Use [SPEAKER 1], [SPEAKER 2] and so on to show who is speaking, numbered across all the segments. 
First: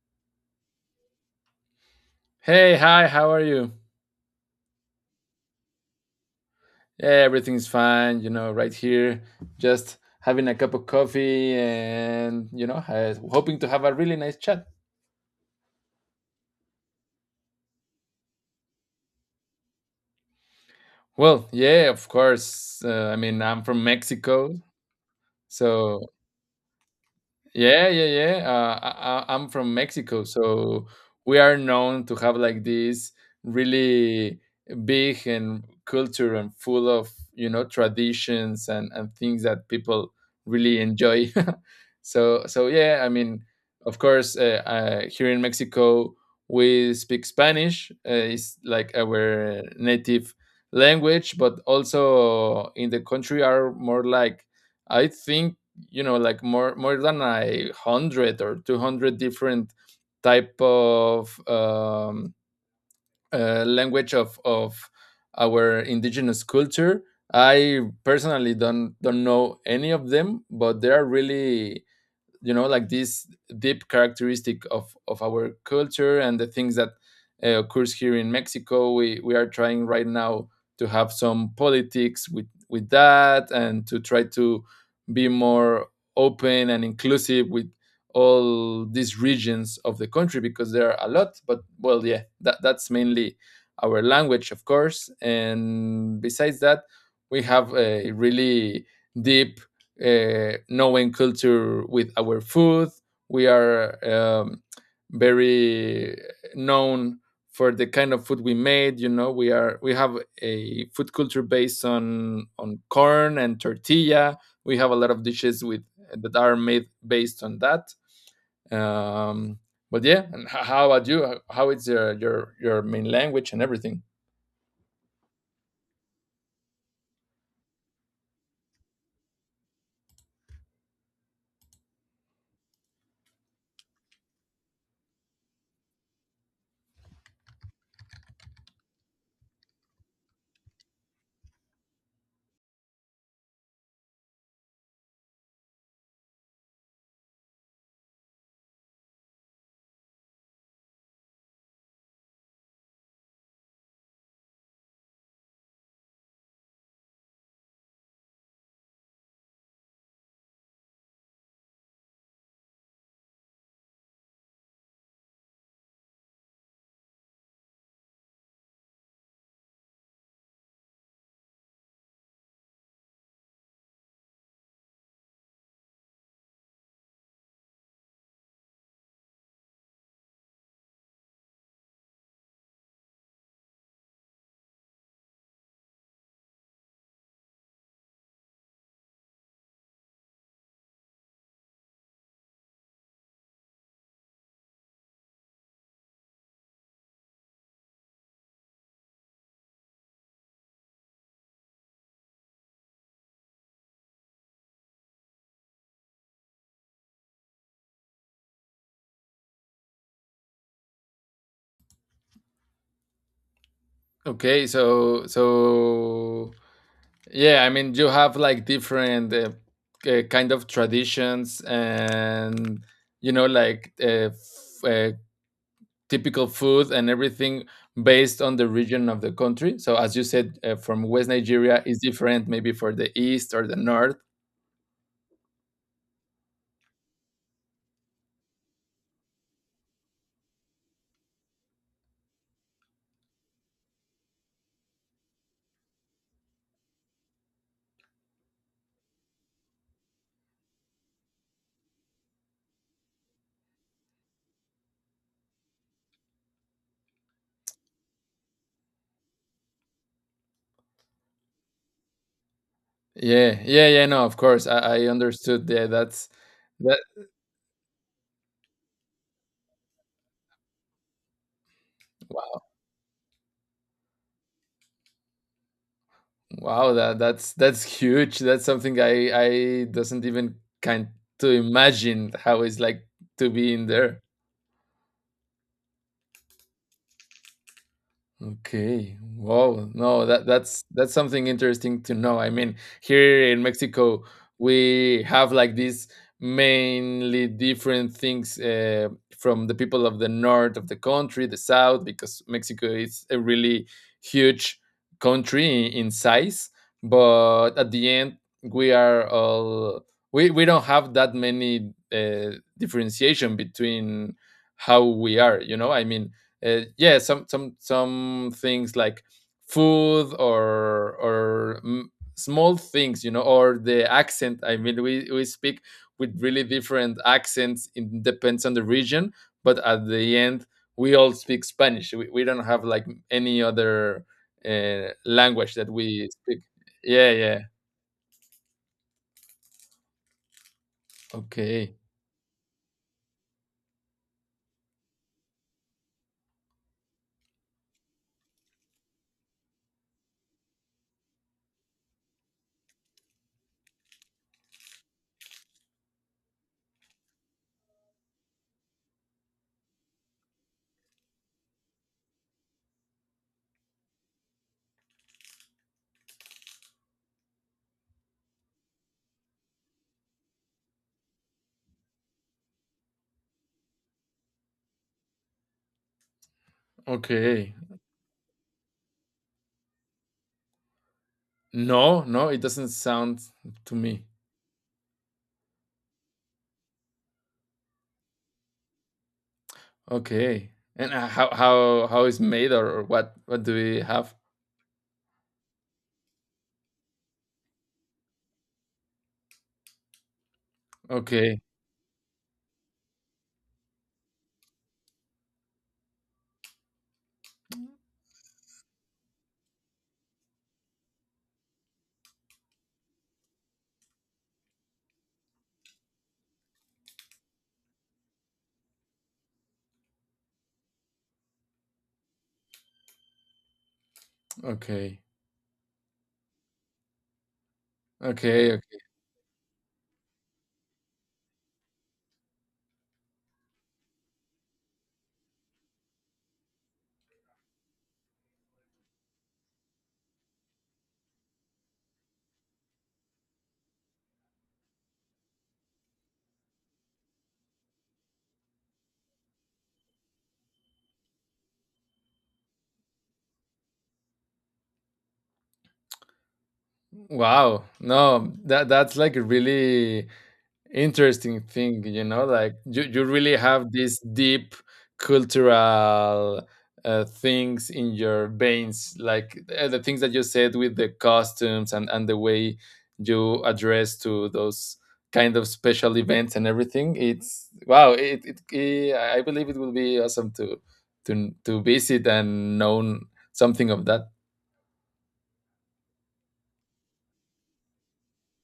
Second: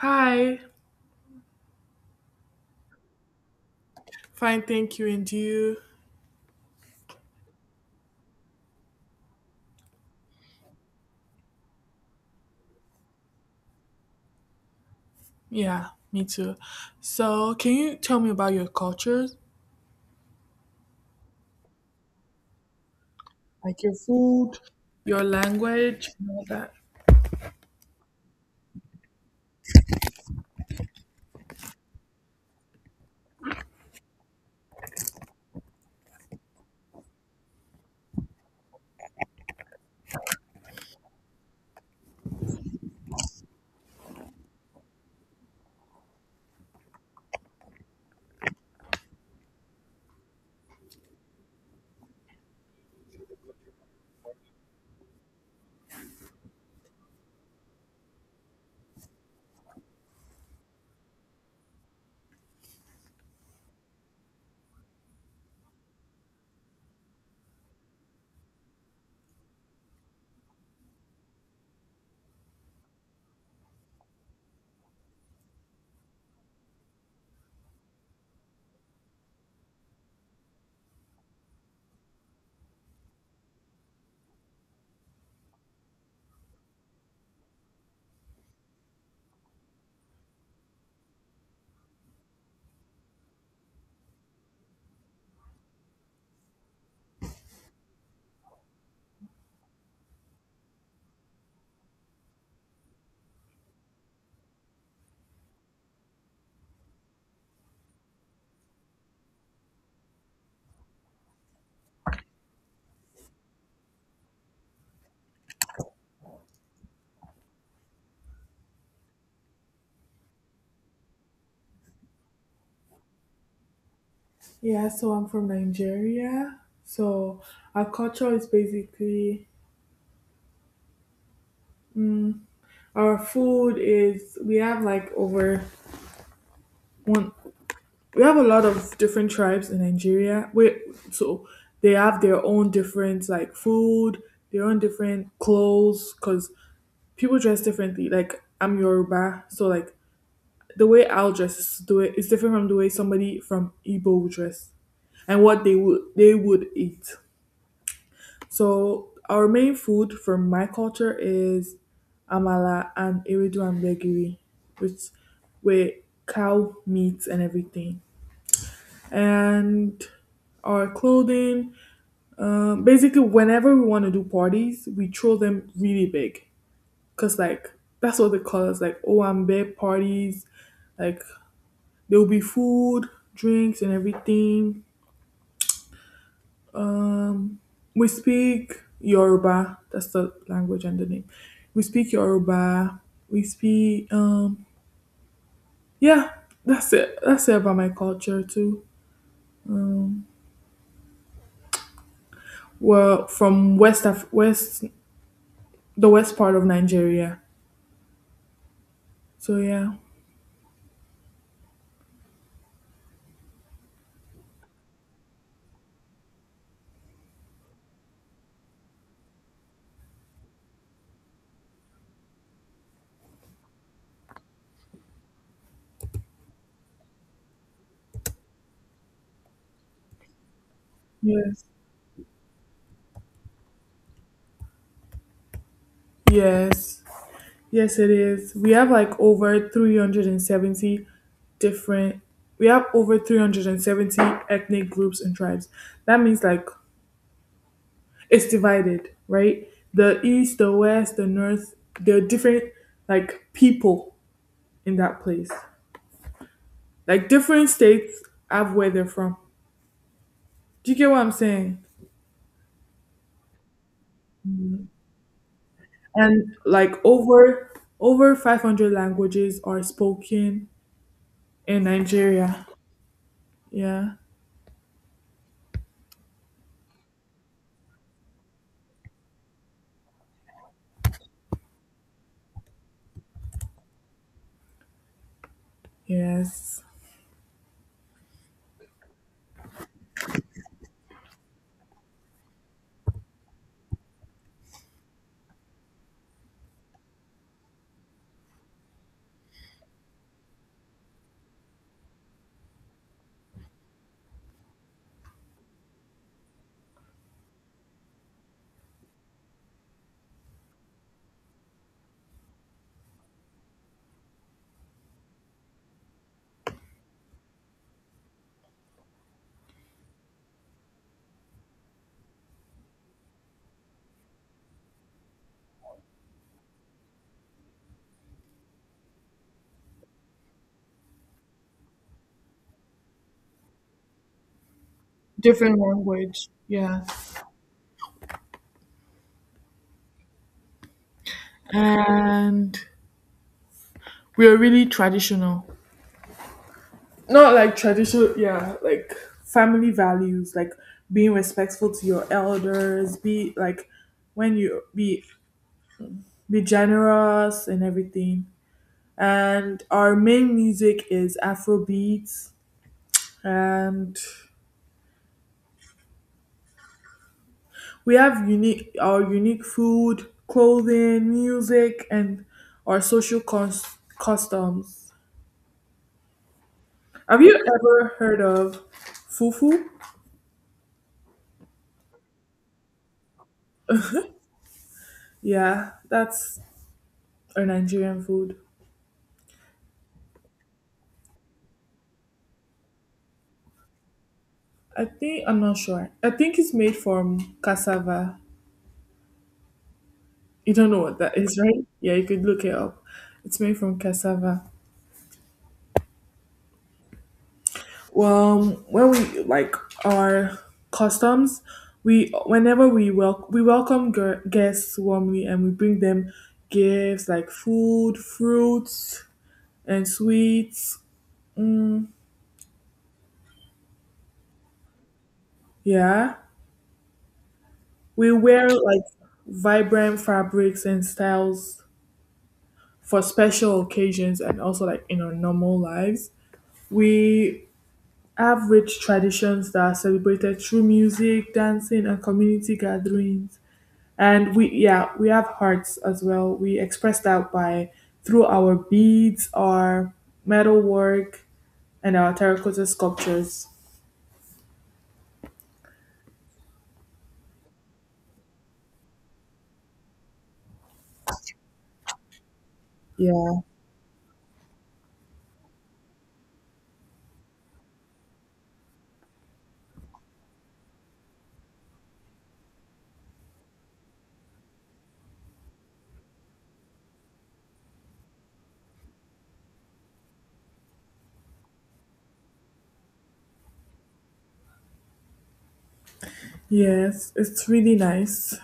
[SPEAKER 1] Hi,
[SPEAKER 2] Hey, hi, how are you?
[SPEAKER 1] fine, thank you, and you?
[SPEAKER 2] Yeah, everything's fine, right here, just having a cup of coffee and, hoping to have a really nice chat.
[SPEAKER 1] Yeah, me too. So, can you tell me about your culture,
[SPEAKER 2] Well, yeah, of course. I mean, I'm
[SPEAKER 1] like
[SPEAKER 2] from
[SPEAKER 1] your food,
[SPEAKER 2] Mexico,
[SPEAKER 1] your
[SPEAKER 2] so.
[SPEAKER 1] language, and all that?
[SPEAKER 2] Yeah, yeah, yeah. I'm from Mexico, so we are known to have like this really big and culture and full of traditions and things that people really enjoy. So yeah, I mean, of course, here in Mexico we speak Spanish. It's like our native language, but also in the country are more like, I think, like more than 100 or 200 different type of language of our indigenous culture. I personally don't know any of them, but they are really, like, this deep characteristic of our culture, and the things that occurs here in Mexico. We are trying right now to have some politics with that and to try to be more open and inclusive with all these regions of the country because there are a lot. But well, yeah, that's mainly our language, of course. And besides that, we have a really deep, knowing culture with our food. We are very known for the kind of food we made. You know, we have a food culture based on corn and tortilla. We have a lot of dishes with that are made based on that. Um, but yeah, and how about you? How is your main language and everything?
[SPEAKER 1] Yeah, so I'm from Nigeria. So, our culture is basically our food is we have like over one, we have a lot of different tribes in Nigeria. We so they have their own different like food, their own different clothes, because people dress differently. Like I'm Yoruba, so like the way I'll dress is the way different from the way somebody from Igbo would dress and what they would eat. So our main food from my culture is amala and iridu and gbegiri, which with cow meat and everything. And our clothing, basically, whenever we want to do parties, we throw them really big because like that's what they call us like OMB parties. Like there will be food, drinks, and everything. We speak Yoruba. That's the language and the name. We speak Yoruba. We speak. Yeah, that's it. That's it about my culture too. Well, from West, the west part of Nigeria. So yeah.
[SPEAKER 2] Okay, so yeah, I mean, you have like different kind of traditions and, like, typical food and everything based on the region of the country. So as you said, from West
[SPEAKER 1] Yes.
[SPEAKER 2] Nigeria is different maybe for the east or the north.
[SPEAKER 1] Yes. Yes, it is. We have like over 370 different, we have over 370 ethnic groups and tribes. That means like it's divided, right? The east, the west, the north, there are different like people in that place. Like different states have where they're from. Do you get what I'm saying?
[SPEAKER 2] Yeah, yeah, yeah. No, of course, I understood. Yeah, that's
[SPEAKER 1] And like
[SPEAKER 2] that.
[SPEAKER 1] over over 500 languages are spoken in
[SPEAKER 2] Wow,
[SPEAKER 1] Nigeria. Yeah.
[SPEAKER 2] wow, that's huge. That's something I doesn't even kind to imagine how it's like to be in there.
[SPEAKER 1] Yes.
[SPEAKER 2] Okay. Wow. No, that's something interesting to know. I mean, here in Mexico, we have like these mainly different things, from the people of the north of the country, the south, because Mexico is a really huge country in size. But at the end, we are all we don't have that many differentiation between how we are. You know, I mean, yeah, some things like food or small things, or the accent. I mean, we speak with really different accents. It depends on the region, but at the end we all speak Spanish. We don't have like any other language
[SPEAKER 1] Different
[SPEAKER 2] that we
[SPEAKER 1] language.
[SPEAKER 2] speak.
[SPEAKER 1] Yeah.
[SPEAKER 2] Yeah, yeah. Okay.
[SPEAKER 1] And we are really traditional. Not like traditional, yeah, like family values, like being respectful to your elders, be like when you be generous and everything. And our main music is afrobeats. And we have unique, our unique food, clothing, music, and our customs. Have you
[SPEAKER 2] Okay.
[SPEAKER 1] ever heard of fufu?
[SPEAKER 2] No, no, it doesn't sound to me.
[SPEAKER 1] Yeah, that's a Nigerian food.
[SPEAKER 2] Okay. And how is made, or what do we have?
[SPEAKER 1] I think I'm not sure. I think it's made from cassava. You don't know what that is,
[SPEAKER 2] Okay.
[SPEAKER 1] right? Yeah, you could look it up. It's made from cassava. Well, when we like our customs, we welcome guests warmly and we bring them gifts like food, fruits, and sweets.
[SPEAKER 2] Okay.
[SPEAKER 1] Yeah, we wear
[SPEAKER 2] Okay. Okay.
[SPEAKER 1] like vibrant fabrics and styles for special occasions and also like in our normal lives. We have rich traditions that are celebrated through music, dancing, and community gatherings. And we, yeah, we have hearts as well. We express that by through our beads, our metalwork, and our terracotta sculptures.
[SPEAKER 2] Wow. No, that's like a really interesting thing. Like, you really
[SPEAKER 1] Yeah.
[SPEAKER 2] have these deep cultural, things in your veins. Like the things that you said with the costumes and the way you address to those kind of special events and everything, it's wow. It, it, eh, i I believe it will be awesome to visit and know something of that.
[SPEAKER 1] Yes, it's really nice.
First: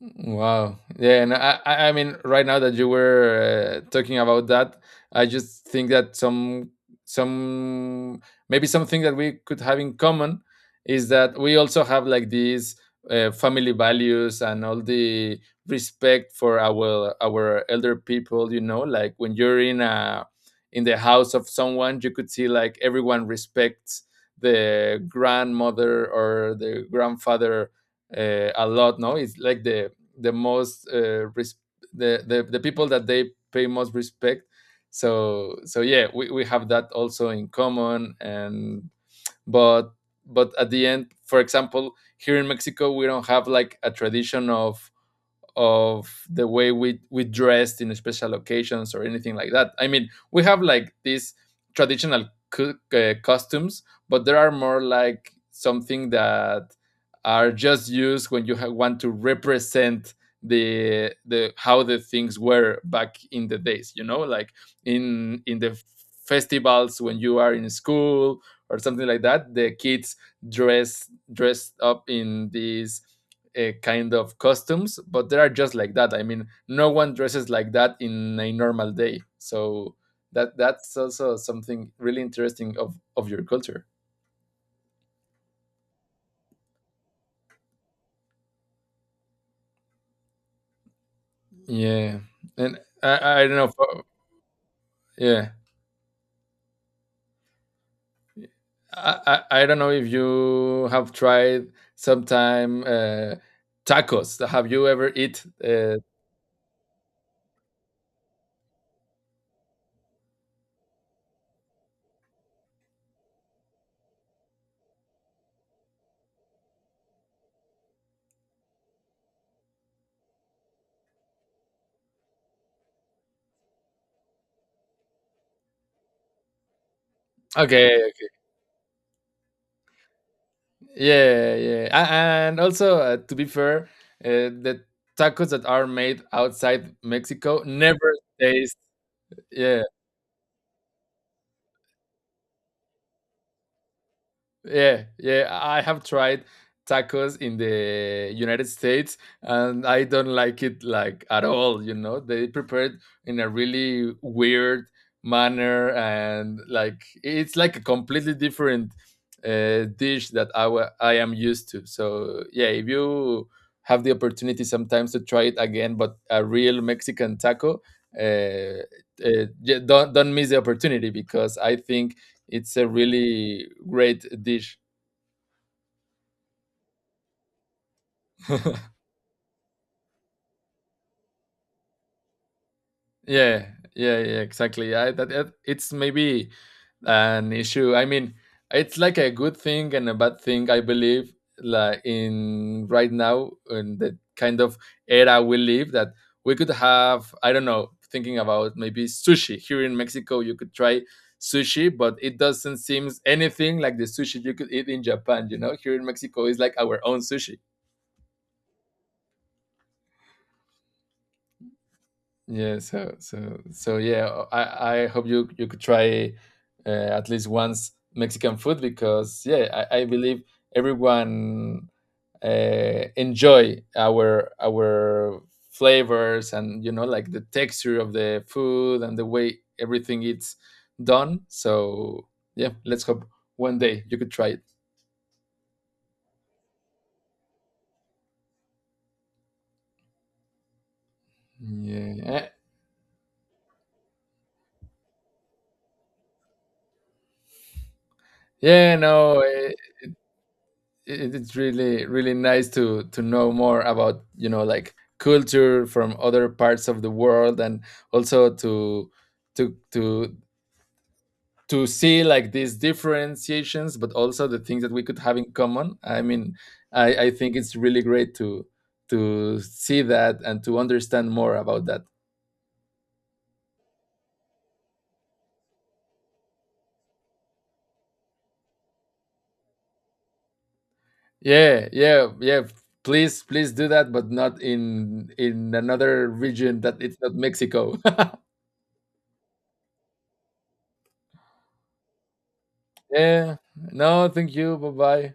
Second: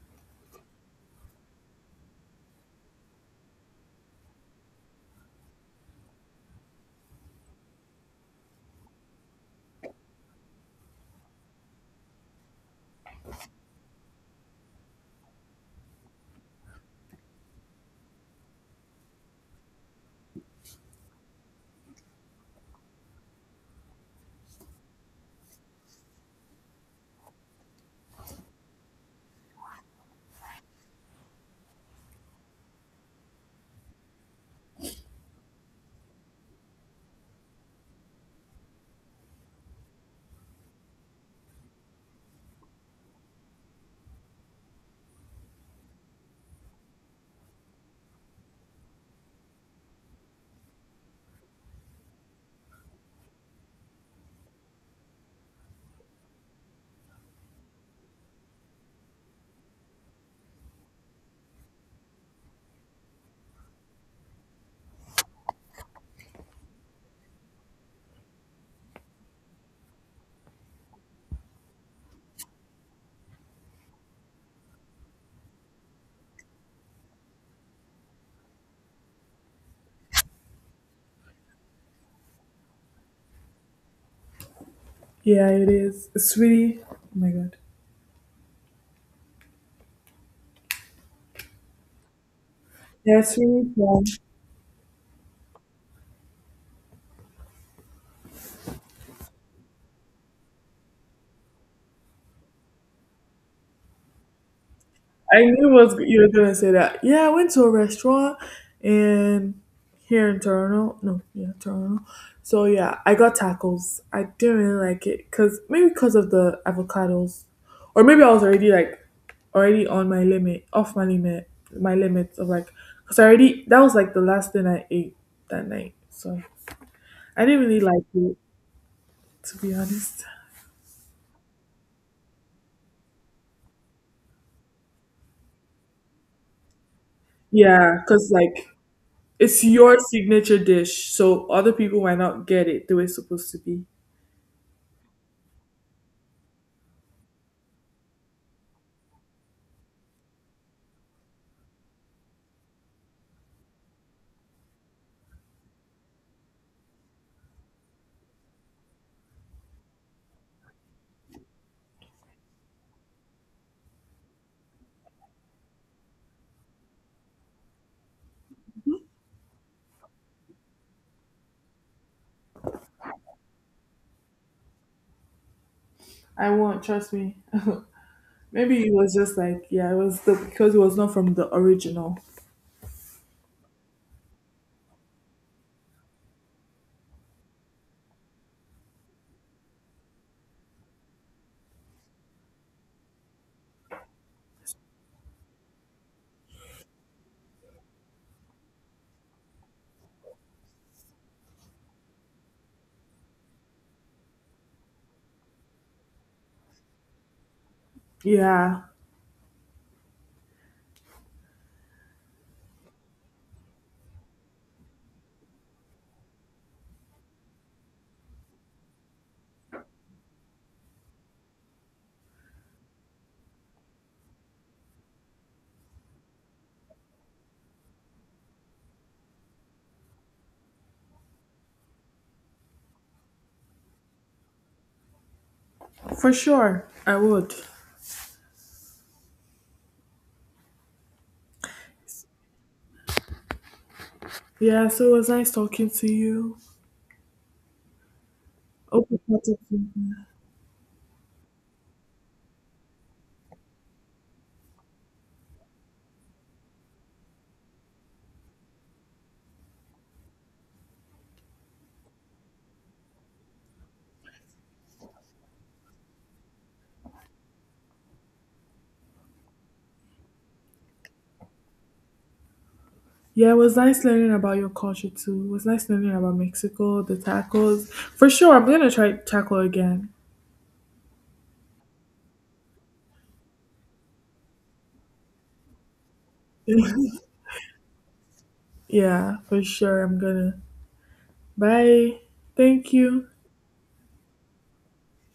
[SPEAKER 2] Wow. Yeah, and I mean, right now that you were talking about that, I just think that, some, maybe something that we could have in common is that we also have like these family values and all the respect for our elder people. You know, like when you're in the house of someone, you could see like everyone respects the grandmother or the grandfather, a lot. No, it's like the most, the people that they pay most respect. So yeah, we have that also in common. And but but at the end, for example, here in Mexico, we don't have like a tradition of the way we dressed in special occasions or anything like that. I mean, we have like these traditional costumes, but there are more like something that are just used when you want to represent the how the things were back in the days. You know, like in the festivals when you are in school or something like that. The kids dress dressed up in these kind of costumes, but they are just like that. I mean, no one dresses like that in a normal day. So that's also something really interesting of your culture.
[SPEAKER 1] Yeah, it is. It's really. Oh my god.
[SPEAKER 2] Yeah, and
[SPEAKER 1] Yeah, it's
[SPEAKER 2] I don't know.
[SPEAKER 1] really fun.
[SPEAKER 2] Yeah, I don't know if you have tried sometime, tacos. Have you ever eat?
[SPEAKER 1] I knew was you were gonna say that. Yeah, I went to a restaurant and here in Toronto. No, yeah, Toronto. So yeah, I got tacos. I didn't really like it because maybe because of the avocados, or maybe I was already like already on my limit, off my limit, my limits of like because I already that was like the last thing I ate that night. So I didn't really like
[SPEAKER 2] Okay.
[SPEAKER 1] it, to be honest.
[SPEAKER 2] Yeah, yeah. And also, to be fair, uh, the tacos that are made outside Mexico
[SPEAKER 1] Yeah,
[SPEAKER 2] never
[SPEAKER 1] because like
[SPEAKER 2] taste.
[SPEAKER 1] it's
[SPEAKER 2] Yeah,
[SPEAKER 1] your signature dish, so other people might not get it the way it's supposed to be.
[SPEAKER 2] yeah, yeah. I have tried tacos in the United States, and I don't like it like at all. They prepare it in a really weird manner, and like it's like a completely different dish that I am used to. So, yeah, if you have the opportunity sometimes to try it again, but a real Mexican taco, uh, yeah, don't miss the opportunity, because I think it's a really great dish.
[SPEAKER 1] I won't, trust me. Maybe it was just like, yeah, it was the because it was not from the original.
[SPEAKER 2] Yeah, yeah, yeah, exactly. It's maybe an issue. I mean, it's like a good thing and a bad thing, I believe, like in right now in the kind of era we live, that we could have, I don't know, thinking about maybe sushi. Here in Mexico, you could try sushi, but it doesn't seem anything like the sushi you could eat in Japan, you know? Here in Mexico is like our own sushi.
[SPEAKER 1] Yeah,
[SPEAKER 2] Yeah, so yeah, I hope you could try, uh, at least once, Mexican food, because yeah, I believe everyone, enjoy our flavors and, like, the texture of the food and the way everything it's done. So yeah, let's hope one day you could try it.
[SPEAKER 1] for sure, I would.
[SPEAKER 2] Yeah.
[SPEAKER 1] Yeah, so it was nice talking to you.
[SPEAKER 2] Yeah,
[SPEAKER 1] Hope we
[SPEAKER 2] no,
[SPEAKER 1] caught up soon.
[SPEAKER 2] it's really really nice to know more about, like, culture from other parts of the world, and also to to to see like these differentiations, but also the things that we could have in common. I mean, I think it's really great to see that and to understand more about that.
[SPEAKER 1] Yeah, it was nice learning about your culture too. It was nice learning about Mexico, the tacos. For sure, I'm gonna try taco again.
[SPEAKER 2] Yeah, yeah, yeah. Please, please do that, but not in another region that it's not Mexico.
[SPEAKER 1] Yeah, for sure, I'm gonna. Bye. Thank you.
[SPEAKER 2] Yeah. No, thank you. Bye, bye.